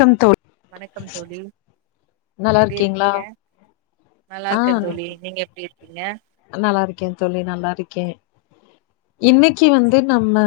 க்கம் தோழி வணக்கம் தோழி நல்லா எப்டி இருக்கீங்களா இருக்கீங்க நல்லா ஆ இருக்கே தோழி நீங்க எப்படி இருக் க நல்லா ருக்கேன் தோழி நல்லா ருக்கேன் இன்னைக்கு வந்து நம்ம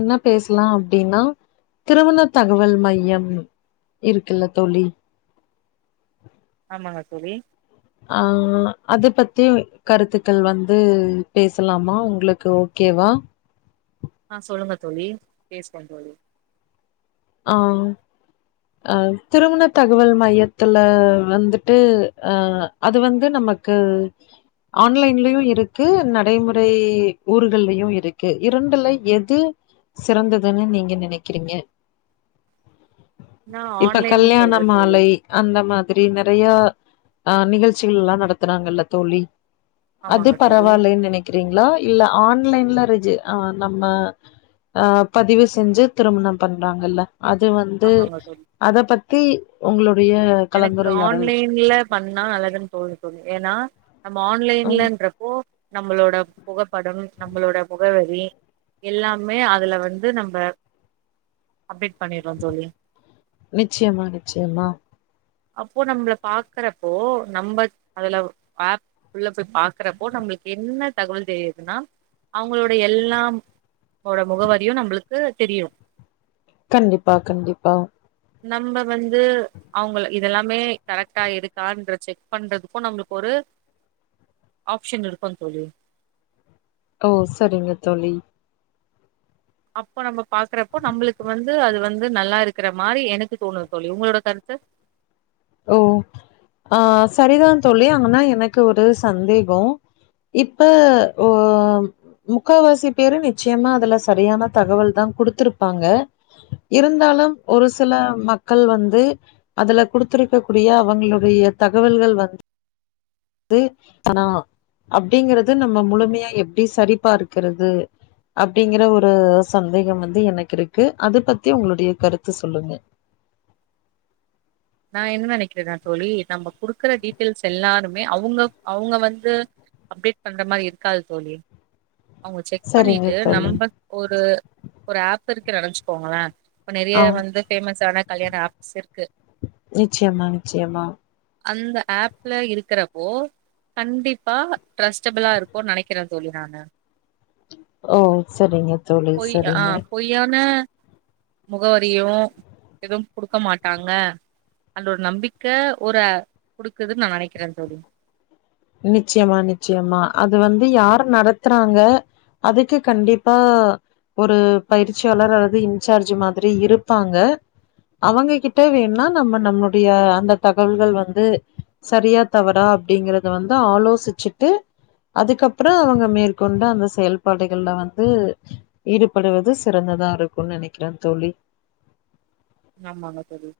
என்ன பேசலாம் அப்டின்னா திருமண தகவல் மையம் இருக்குல்ல தோழி ஆமாங்க தோழி அஹ் அது பத்தியு கருத்துக்கள் வந்து பேசலாமா உங்களுக்கு ஓக்கேவா ஆஹ் சொல்லுங்க தோழி பேசுவோம் தோழி ஆஹ்ம் அஹ் திருமண தகவல் மையத்துல வந்துட்டு அஹ் அது வந்து நமக்கு ஆன்லைன்லயும் இருக்கு நடைமுறை ஊர்கள்லயும் இருக்கு இரண்டுல எது சிறந்ததுன்னு நீங்க நினைக்கிறீங்க நா இப்ப ஆன்லைன் கல்யாண சொல்றே தோழி மாலை அந்த மாத் சரி நெறையா ஆஹ் நிகழ்ச்சிகள் ல்லாம் நடத்துறாங்கல்ல தோழி அது ஆமாங்க தோழி பரவால்லேன்னு நினைக்கிறீங்களா இல்ல ஆண் ஆன்லைன் ல ரிஜி ஆஹ் நம்ம அஹ் பதிவு செஞ்சு திருமணம் பண்றாங்கல்லா அது வந்து ஆமாங்க தோழி அத பத்தி உங்களுடைய எனக்கு கலந்துரையாடல் ஆன்லைன்ல பண்ணா நல்லதுன்னு தோணுது ஏன்னா நம்ம ம் ஆன்லைன்லன்றப்போ நம்மளோட புகப்படம் நம்மளோட முகவெரி எல்லாமே அதுல வந்து நம்ம அப்டேட் பண்னிட்றோம் தோழி நிச்யமா நிச்யமா அப்போ நம்மள பாக்கறப்போ நம்ம அதுல ஆப் உள்ள போய் பாக்குறப்போ நம்மளுக்கு என்ன தகவல் தெரியுதுன்னா அவங்களோட எல்லாம் ஓட முகவரியும் நம்மளுக்கு தெரியும் கண்டிப்பா கண்டிப்பா நம்ப வந்து அவுங்கள இதெல்லாமே கரெக்டா இருக்கான்ற செக் பண்றதுக்கும் நம்மளுக்கு ஒரு ஆப்ஷன் இருக்கும் தோழி ஓ சரிங்கத் தோழி அப்போ நம்ம பாக்குறப்போ நம்மளுக்கு வந்து அது வந்து நல்லா இருக்கிற மாரி எனக்கு தோணுது தோழி உங்களோட கருத்து ஓ ஆஹ் சரிதான் தோழி ஆங்கனா எனக்கு ஒரு சந்தேகம் இப்ப ஓ முக்காவாசி பேரு நிச்சயமா அதுல சரியான தகவல் தான் குடுத்துருப்பாங்க இருந்தாலும் ஒரு சில மக்கள் வந்து அதுல குடுத் திருக்கக்கூடிய அவங்களுடைய தகவல்கள் வந்து து ஆனா அப்டிங்றது நம்ம முழுமையா எப்படி சரிபார்க்கிறது அப்டிங்கற ஒரு சந்தேகம் வந்து எனக்கு இருக்கு அதை பத்தி உங்களுடைய கருத்து சொல்லுங்க நா என்ன நெனைக்கிறேனா தோழி நம்ம குடுக்குற டீட்டெயில்ஸ் எல்லாருமே அவங்க அவங்க வந்து அப்டேட் பண்ற மாதிரி இருக்காது தோழி அவங்க செக் சரிங்க பண்ணிட்டு தோழி நம்மக் ஒரு ஒரு அப் இருக்கு நெனச்சிக்கோங்களேன் இப்ப நெறைய ஆ வந்து பேமஸ் ஆன கல்யாண ஆப்ஸ் இருக்கு நிச்யமா நிச்சயமா அந்த அப்ல இருக்கிறப்போ கண்டிப்பா ட்ரஸ்டபுளா இருக்குன்னு நெனைக்குறேன் தோழி நானு ஓ சரிங்க தழி சரிங்க முகவரியும் எதுவும் குடுக்க மாட்டாங்க அல்ல ஒரு நம்பிக்கை ஒரு கொடுக்குதுன்னு நான் நினைக்கிறேன்ு சொல்லி நிச்சயமா நிச்சயமா அது வந்து யார் நடத்துறாங்க அதுக்கு கண்டிப்பா ஒரு பயிற்சியாளர் அல்லது இன்சார்ஜ் மாதிரி இருப்பாங்க அவங்க கிட்ட வேணுனா நம்ம நம்மளுடைய அந்த தகவல்கள் வந்து சரியா தவறா அப்படிங்கறது அத வந்து ஆலோசிச்சுட்டு அதுக்கப்புறம் அவங்க மேற்கொண்டு அந்த செயல்பாடுகள்ல வந்து ஈடுபடுவது சிறந்ததா இருக்கும் நினைக்கிறேன் தோழி ஆமாமா சரி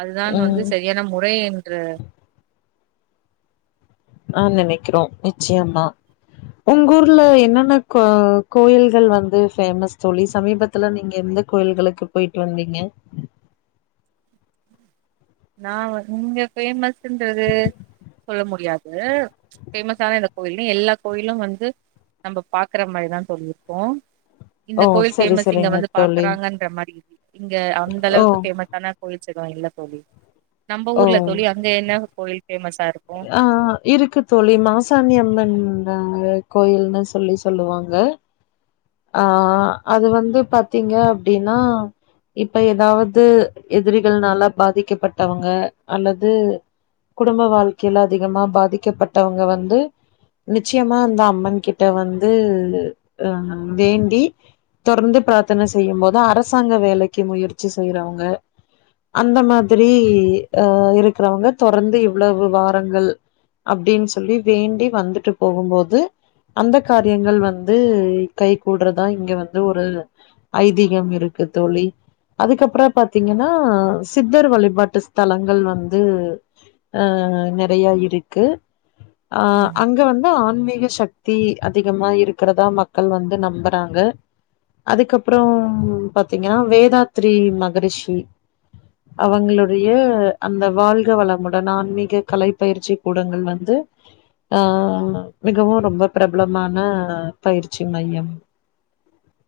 அதுதான் வந்து ம். சரியான முறை என்று ஆஹ் நினைக்கிறோம் நிச்சயமா உங்க ஊர்ல என்னென்ன கோ கோயில்கள் வந்து பேஃமஸ் தோழி சமீபத்துல நீங்க எந்த கோயில்களுக்கு போயிட்டு வந்தீங்க நான் இங்க பேஃபமஸ்ன்றது சொல்ல முடியாது பேஃமஸான இந்த கோயில எல்லா கோயிலும் வந்து நம்ம பாக்குற மாதிரிதான் சொல்லியிருக்கோம் இந்த ஓ கோயில் சரி பேமஸ் இங்க சரிங்க வந்து தோழி பாக்குறாங்கன்ற மாதிரி இ இங்க அந்த ஓ அளவுக்கு பேமஸ் ஆன போயிச்சுக்தான் இல்லை தோழி நம்ம ஊர்ல தோழி அங்க என்ன கோயில் பேமஸ் ஆஹ் இருக்கு தோழி மாசாணியம்மன் நாங்க கோயில்னு சொல்லி சொல்லுவாங்க ஆஹ் அது வந்து பாத்தீங்க அப்படின்னா இப்ப ஏதாவது எதிரிகள்னால பாதிக்கப்பட்டவங்க அல்லது குடும்ப வாழ்க்கையில அதிகமா பாதிக்கப்பட்டவங்க வந்து நிச்சயமா அந்த அம்மன் கிட்ட வந்து அஹ் வேண்டி தொடர்ந்து பிரார்த்தனை செய்யும் போோது அரசாங்க வேலைக்கு முயற்சி செய்யறவங்க அந்த மாதிரி அஹ் இருக்கிறவங்க தொடர்ந்து இவ்வளவு வாரங்கள் அப்படின்னு சொல்லி வேண்டி வந்துட்டு போகும்போது அந்த காரியங்கள் வந்து கை கூூடுறதா இங்க வந்து ஒரு ஐதீகம் இருக்கு தோழி அதுக்கப்புறம் பாரத்தீங்கன்னா சித்தர் வழிபாட்டு ஸ்தலங்கள் வந்து அஹ் நிறைய இருக்கு ஆஹ் ம் அங்க வந்து ஆன்மீக சக்தி அதிகமா இருக்கிறதா மக்கள் மள் வந்து நம்புறாங்க அதுக்கப்புறம் பாத்தீங்கன்னா வேதாத்திரரி மகரிஷி அவங்களுடைய அந்த வாழ்க வளமுடன் ஆன்மீக கலை பயிற்சி கூடங்கள் வந்து ஆஹ் மிகவும் ரொம்ப பிரபலமான பயிற்சி ச்சி மையம்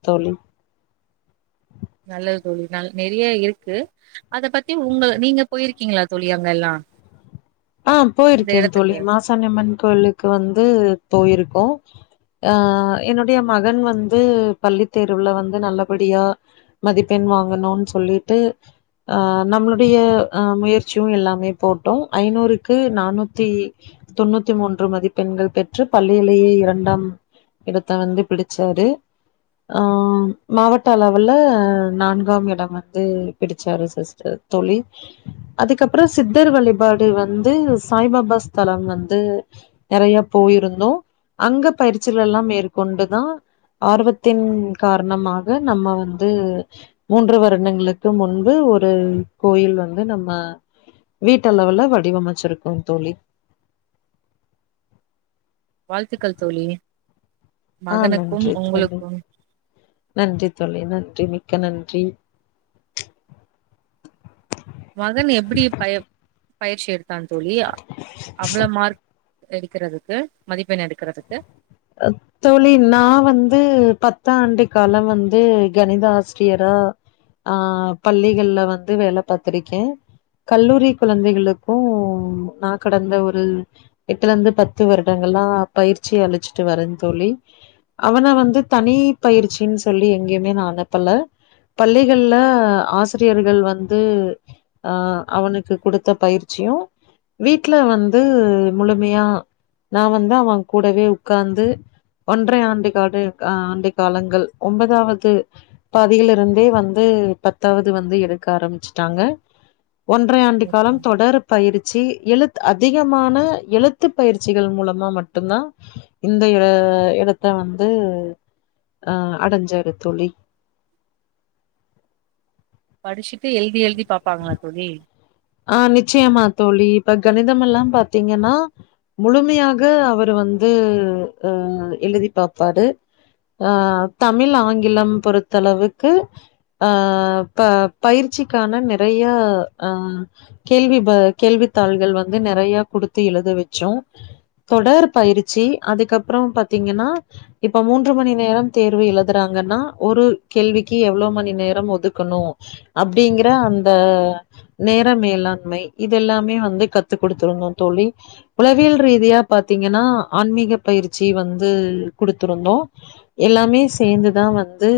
தோழி நல்லது தோழி ந நிறைய இருக்கு அத பத்தி உங்க நீங்க போயிருக்கீங்களா தழி அங்க எல்லாம் ஆஹ் போயிருக்கேன் தழி மாசாண்டம்மன் கோயிலுக்கு வந்து போயிருக்கு அஹ் என்னுடைய மகன் வந்து பள்ளி தேர்வுல வந்து நல்லபடியா மதிப்பெண் வாங்கணும் சொல்லிட்டு அஹ் நம்மளுடைய அஹ் முயற்சியும் எல்லாமே போட்டோம் ஐநூறுக்கு நானூத்தி தொண்ணூத்தி மூன்று மதிப்ப பெண்கள் பெற்று பள்ளியிலேயே இரண்டாம் இடத்த வந்து பிடிச்சாரு ஆஹ் மாவட்ட அளவில்ல நான்காம் இடம் வந்து பிடிச்சாரு சிஸர் தோழி அதுக்கப்புறம் சித்தர் வழி ாடு வந்து சாய்பாபா ஸ்தலம் வந்து நிறைய போயிருந்தோம் அங்க பயிற்சிகள் எல்லாம் மேற்கொண்டுதான் ஆர்வத்தின் காரணமாக நம்ம வந்து மூன்று வருடங்களுக்கு முன்பு ஒரு கோயில் வந்து நம்ம வீட்டு அளவுல வடிவமைச்சிருக்கும் தோழி வாழ்த்துக்கள் தோழி ஆ மகனுக்கும் நன்றி தோழி உங்களுக்கும் நன்றி தோழி நன்றி மிக்க நன்றி மகன் எப்படி பயம் பயிற்சி எடுத்து தான் சொல்லி அவ்வளோ மார்க் எடுக்கறதுக்கு மதிப்பெண் எடுக்கறதுக்கு தோழி நான் வந்து பத்தாண்டு காலம் வந்து கணித ஆசிரியரா ஆஹ் பள்ளிகள்ல வந்து வேலை பார்த்திருக்கேன் கல்லூரி குழந்தைகளுக்கும் நான் கடந்த ஒரு எட்டுல இருந்து பத்து வருடங்கள்லாம் பயிற்சி அழிச்சுன் வ தழி அவனை வந்து தனி பயிற்சின்னு சொல்லி எங்கேயுமே நான் அனுப்பல பள்ளிகள்ல ஆசிரியர்கள் வந்து ஆஹ் அவனுக்கு கொடுத்த பயிற்சியும் வீட்டுல வந்து முழுமையா நான் வந்து அவன் கூடவே உட்கார்ந்து ஒன்றரை ஆண்டு காடு ஆஹ் ஆண்ட காலங்கள் ஒன்பதாவது பாதியில இருந்தே வந்து பத்தாவது வந்து எடுக்க ஆரம்பிச்சுட்டாங்க ஒன்றைய ஆண்டு காலம் தொடர பயிற்சி எழுத்து அதிகமான எழுத்து பயிற்சிகள் மூலமா மட்டும்தான் இந்த இடத்த வந்து அஹ் அடஞ்சாரு தோழி படிச்சிட்டு எழுதி எழுதி பாப்பாங்களா தோழி ஆஹ் நிச்சயமா தோழி இப்ப கணிதம் எல்லாம் பாரத்தீங்கன்னா முழுமையாக அவரு வந்து அஹ் எழுதி பார்ப்பாரு ஆஹ் தமிழ் ஆங்கிலம் பொறுத்தளவுக்கு ஆஹ் ப பயிற்சிக்கான நிறைய அஹ் கேள்வி ப கேள்வித்தாள்கள் வந்து நிறைய கொடுத்து எழுத வச்சோம் தொடர் பயிற்சி அதுக்கப்புறம் பார்த்தீங்கன்னா இப்ப மூன்று மணி நேரம் தேர்வு எழுதுறாங்கன்னா ஒரு கேள்விக்கு எவ்வளவு மணி நேரம் ஒதுக்கணும் அப்படிங்கிற அந்த நே மேலாண்மை இதுெல்லாமே வந்து கத்து கொடுத்திருந்தோம் தோழி உளவியல் ரீதியா பார்த்தீங்கன்னா ஆன்மீக பயிற்சி வந்து கொடுத்திருந்தோம் எல்லாமே சேர்ந்துதான் வந்து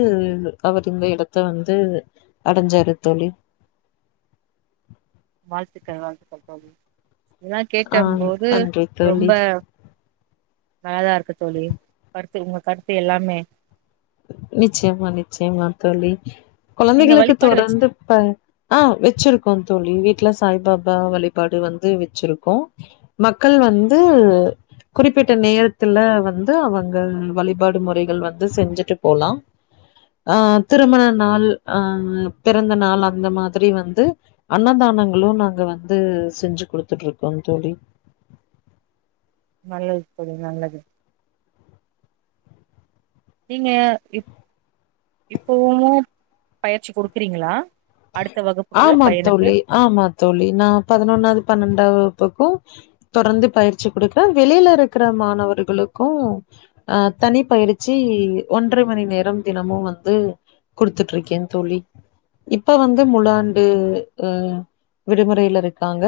அவர் இந்த இடத்த வந்து அடைஞ்சாரு தோழி வாழ்த்துக்கள் வாழ்த்துக்கள் தோழி இதெல்லாம் ஆ கேக்கும் போது நன்றி தோழி ரொம்ப நல்லா இருக்கு தோழி கருத்து உங்க கருத்து எல்லாமே நிச்சயமா நிச்சயமா தோழி நீங்க குழந்தைகளுக்கு வழிபாடு வச்சு தொடர்ந்து ஆஹ் வச்சிருக்கோம் தோழி ல சாய்பாபா வழிபாடு வந்து வச்சிருக்கோம் மக்கள் வந்து குறிப்பிட்ட நேரத்துல வந்து அவங்க வழிபாடு முறைகள் வந்து செஞ்சு விட்டு போலாம் அஹ் திருமண நாள் ஆஹ் பிறந்த நாள் அந்த மாதிரி வந்து அன்னதானங்களும் நாங்க வந்து செஞ்சு கொடுத்துட்டு இருக்கோம் தோழி நல்லது தோழி நல்லது நீங்க இப்பமும் பயிற்சி கொடுக்குறீங்களா ஆமா தோழி ஆமா தோழி நான் பதினொன்னாவது பன்னெண்டாவது இக்கும் தொடர்ந்து பயிற்சி கொடுக்குறேன் வெளியில இருக்கிற மாணவர்களுக்கும் அஹ் தனி பயிற்சி ஒன்றரை மணி நேரம் தினமும் வந்து குடுத்துட்டு இருக்கேன் தோழி இப்ப வந்து முழாண்டு அஹ் விடுமுறையில இருக்காங்க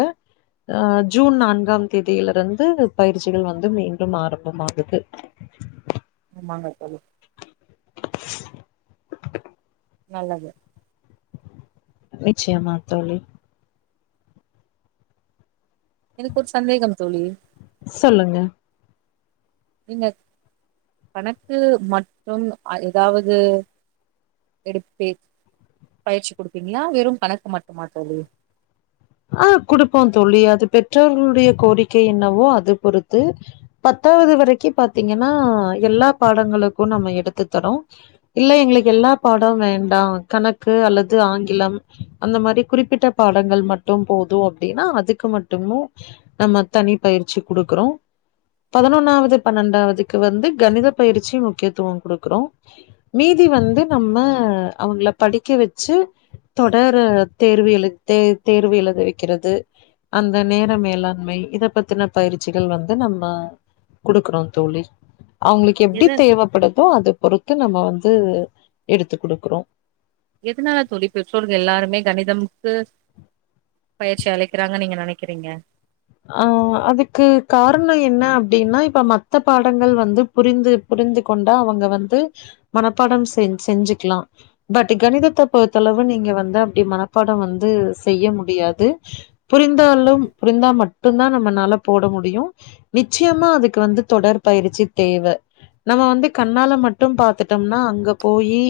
அஹ் ஜூன் நான்காம் தேதியில இருந்து பயிற்சிகள் வந்து மீண்டும் ஆரம்பமாகுது ஆமாங்க தோழி நல்லது நிச்சயமா தோழி எனக்கு ஒரு சந்தேகம் தோழி சொல்லுங்க நீங்க கணக்கு மட்டும் ஏதாவது எடுப்பீ பயிற்சி கொடுப்பீங்களா வெறும் கணக்கு மட்டும்மா தோழி ஆஹ் குடுப்போம் தோழி அது பெற்றோர்களுடைய கோரிக்கை என்னவோ அது பொறுத்து பத்தாவது வரைக்கும் பாத்தீங்கன்னா எல்லா பாடங்களுக்கும் நம்ம எடுத்து தரோம் இல்ல எங்களுக்கு எல்லா பாடம் வேண்டாம் கணக்கு அல்லது ஆங்கிலம் அந்த மாதிரி குறிப்பிட்ட பாடங்கள் மட்டும் போதும் அப்படின்னா அதுக்கு மட்டுமும் நம்ம தனி பயிற்சி கொடுக்கறோம் பதினொன்னாவது பன்னெண்டாவதுக்கு வந்து கணித பயிற்சி முக்கியத்துவம் கொடுக்கறோம் மீதி வந்து நம்ம அவங்க படிக்க வச்சு தொடர தேர்வு எழு தே தேர்வு எழுத வைக்கிறது அந்த நேர மேலாண்மை இதை பத்தின பயிற்சிகள் வந்து நம்ம கொடுக்குறோம் தோழி அவங்களுக்கு எப்படி எது தேவைப்படுதோ அத பொறுத் நம்ம வந்து எடுத்து கொடுக்குறோம் எதனால தோழி எல்லாருமே கணிதம்கு பயிற்சி அளிக்கிறாங்கன்னு நீங்க நினைக்கிறீங்க அஹ் அதுக்கு காரணம் என்ன அப்படின்னா இப்ப மத்த பாடங்கள் வந்து புரிந்து புரிந்து கொண்டா அவங்க வந்து மனப்பாடம் செஞ செஞ்சுக்கலாம் பட் கணிதத்தை பொறுத்தளவு நீங்க வந்து அப்படி மனப்பாடம் வந்து செய்ய முடியாது புரிந்தாலும் புரிந்தா மட்டும் மட்டும் தான் நம்மனாலே போட முடியும் நிச்சயமா அதுக்கு வந்து தொடர்பயிற்சி தேவை நம்ம வந்து கண்ணால மட்டும் பாத்துட்டோம்னா அங்க போயி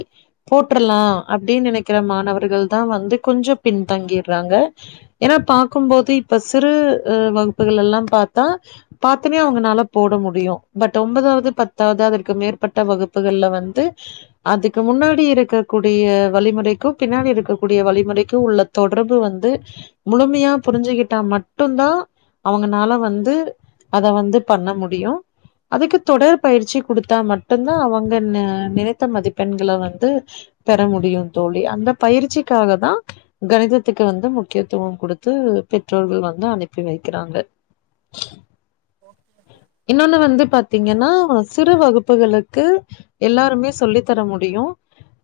போட்டரலாம் அப்படின்னு நினைக்கிற மாணவர்கள் தான் வந்து கொஞ்சம் பின்தங்கிடுறாங்க ஏன்னா பார்க்கும்போது இப்ப சிறு வகுப்புகள் எல்லாம் பார்த்தா பார்த்தனே அவங்கனால போட முடியும் பட் ஒன்பதாவது பத்தாவது அதற்கு மேற்பட்ட வகுப்புகள்ல வந்து அதுக்கு முன்னாடி இருக்கக் கூடிய வழிமுறைக்கும் பின்னாடி இருக்கக்கூடிய வழிமுறைக்கும் உள்ள தொடர்பு வந்து முழுமையா புரிஞ்சுிக்கிட்டா மட்டும்்தான் அவங்கனால வந்து அத வந்து பண்ண முடியும் அதுக்கு தொடர் பயிற்சி கொடுத்தா மட்டும்தான் அவங்க நினைத்த மதிப்பெண்களை வந்து பெற முடியும் தோழி அந்த பயிற்சிக்காக தான் கணிதத்துக்கு வந்து முக்கியத்துவம் கொடுத்து பெற்றோர்கள் வந்து அனுப்பி அனுப்பி வைக்கிறாங்க இன்னொன்னு வந்து பாத்தீங்கன்னா சிறு வகுப்புகளுக்கு எல்லாருமே சொல்லி தர முடியும்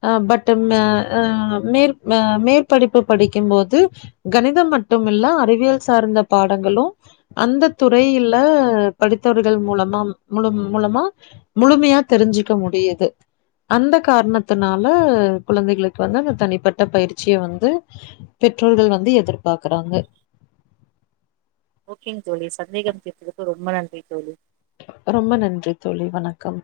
அஹ் பட்ஹ் மே மேற்படிப்பு படிக்கும் போது கணிதம் மட்டுமல்ல அறிவியல் சார்ந்த பாடங்களும் அந்த துறையில படித்தவர்கள் மூலமா முழு மூலமா முழுமையா தெரிஞ்சுிக்க முடியுது அந்த காரணத்தினால குழந்தைகளுக்கு வந்து அந்த தனிப்பட்ட பயிற்சியை வந்து பெற்றோர்கள் வந்து எதிர்பார்க்குறாங்க ஓகேங்க தோழி சந்தேகம் கேட்டதுக்கு ரொம்ப நன்றி தோழி ரொம்ப நன்றி தோழி வணக்கம்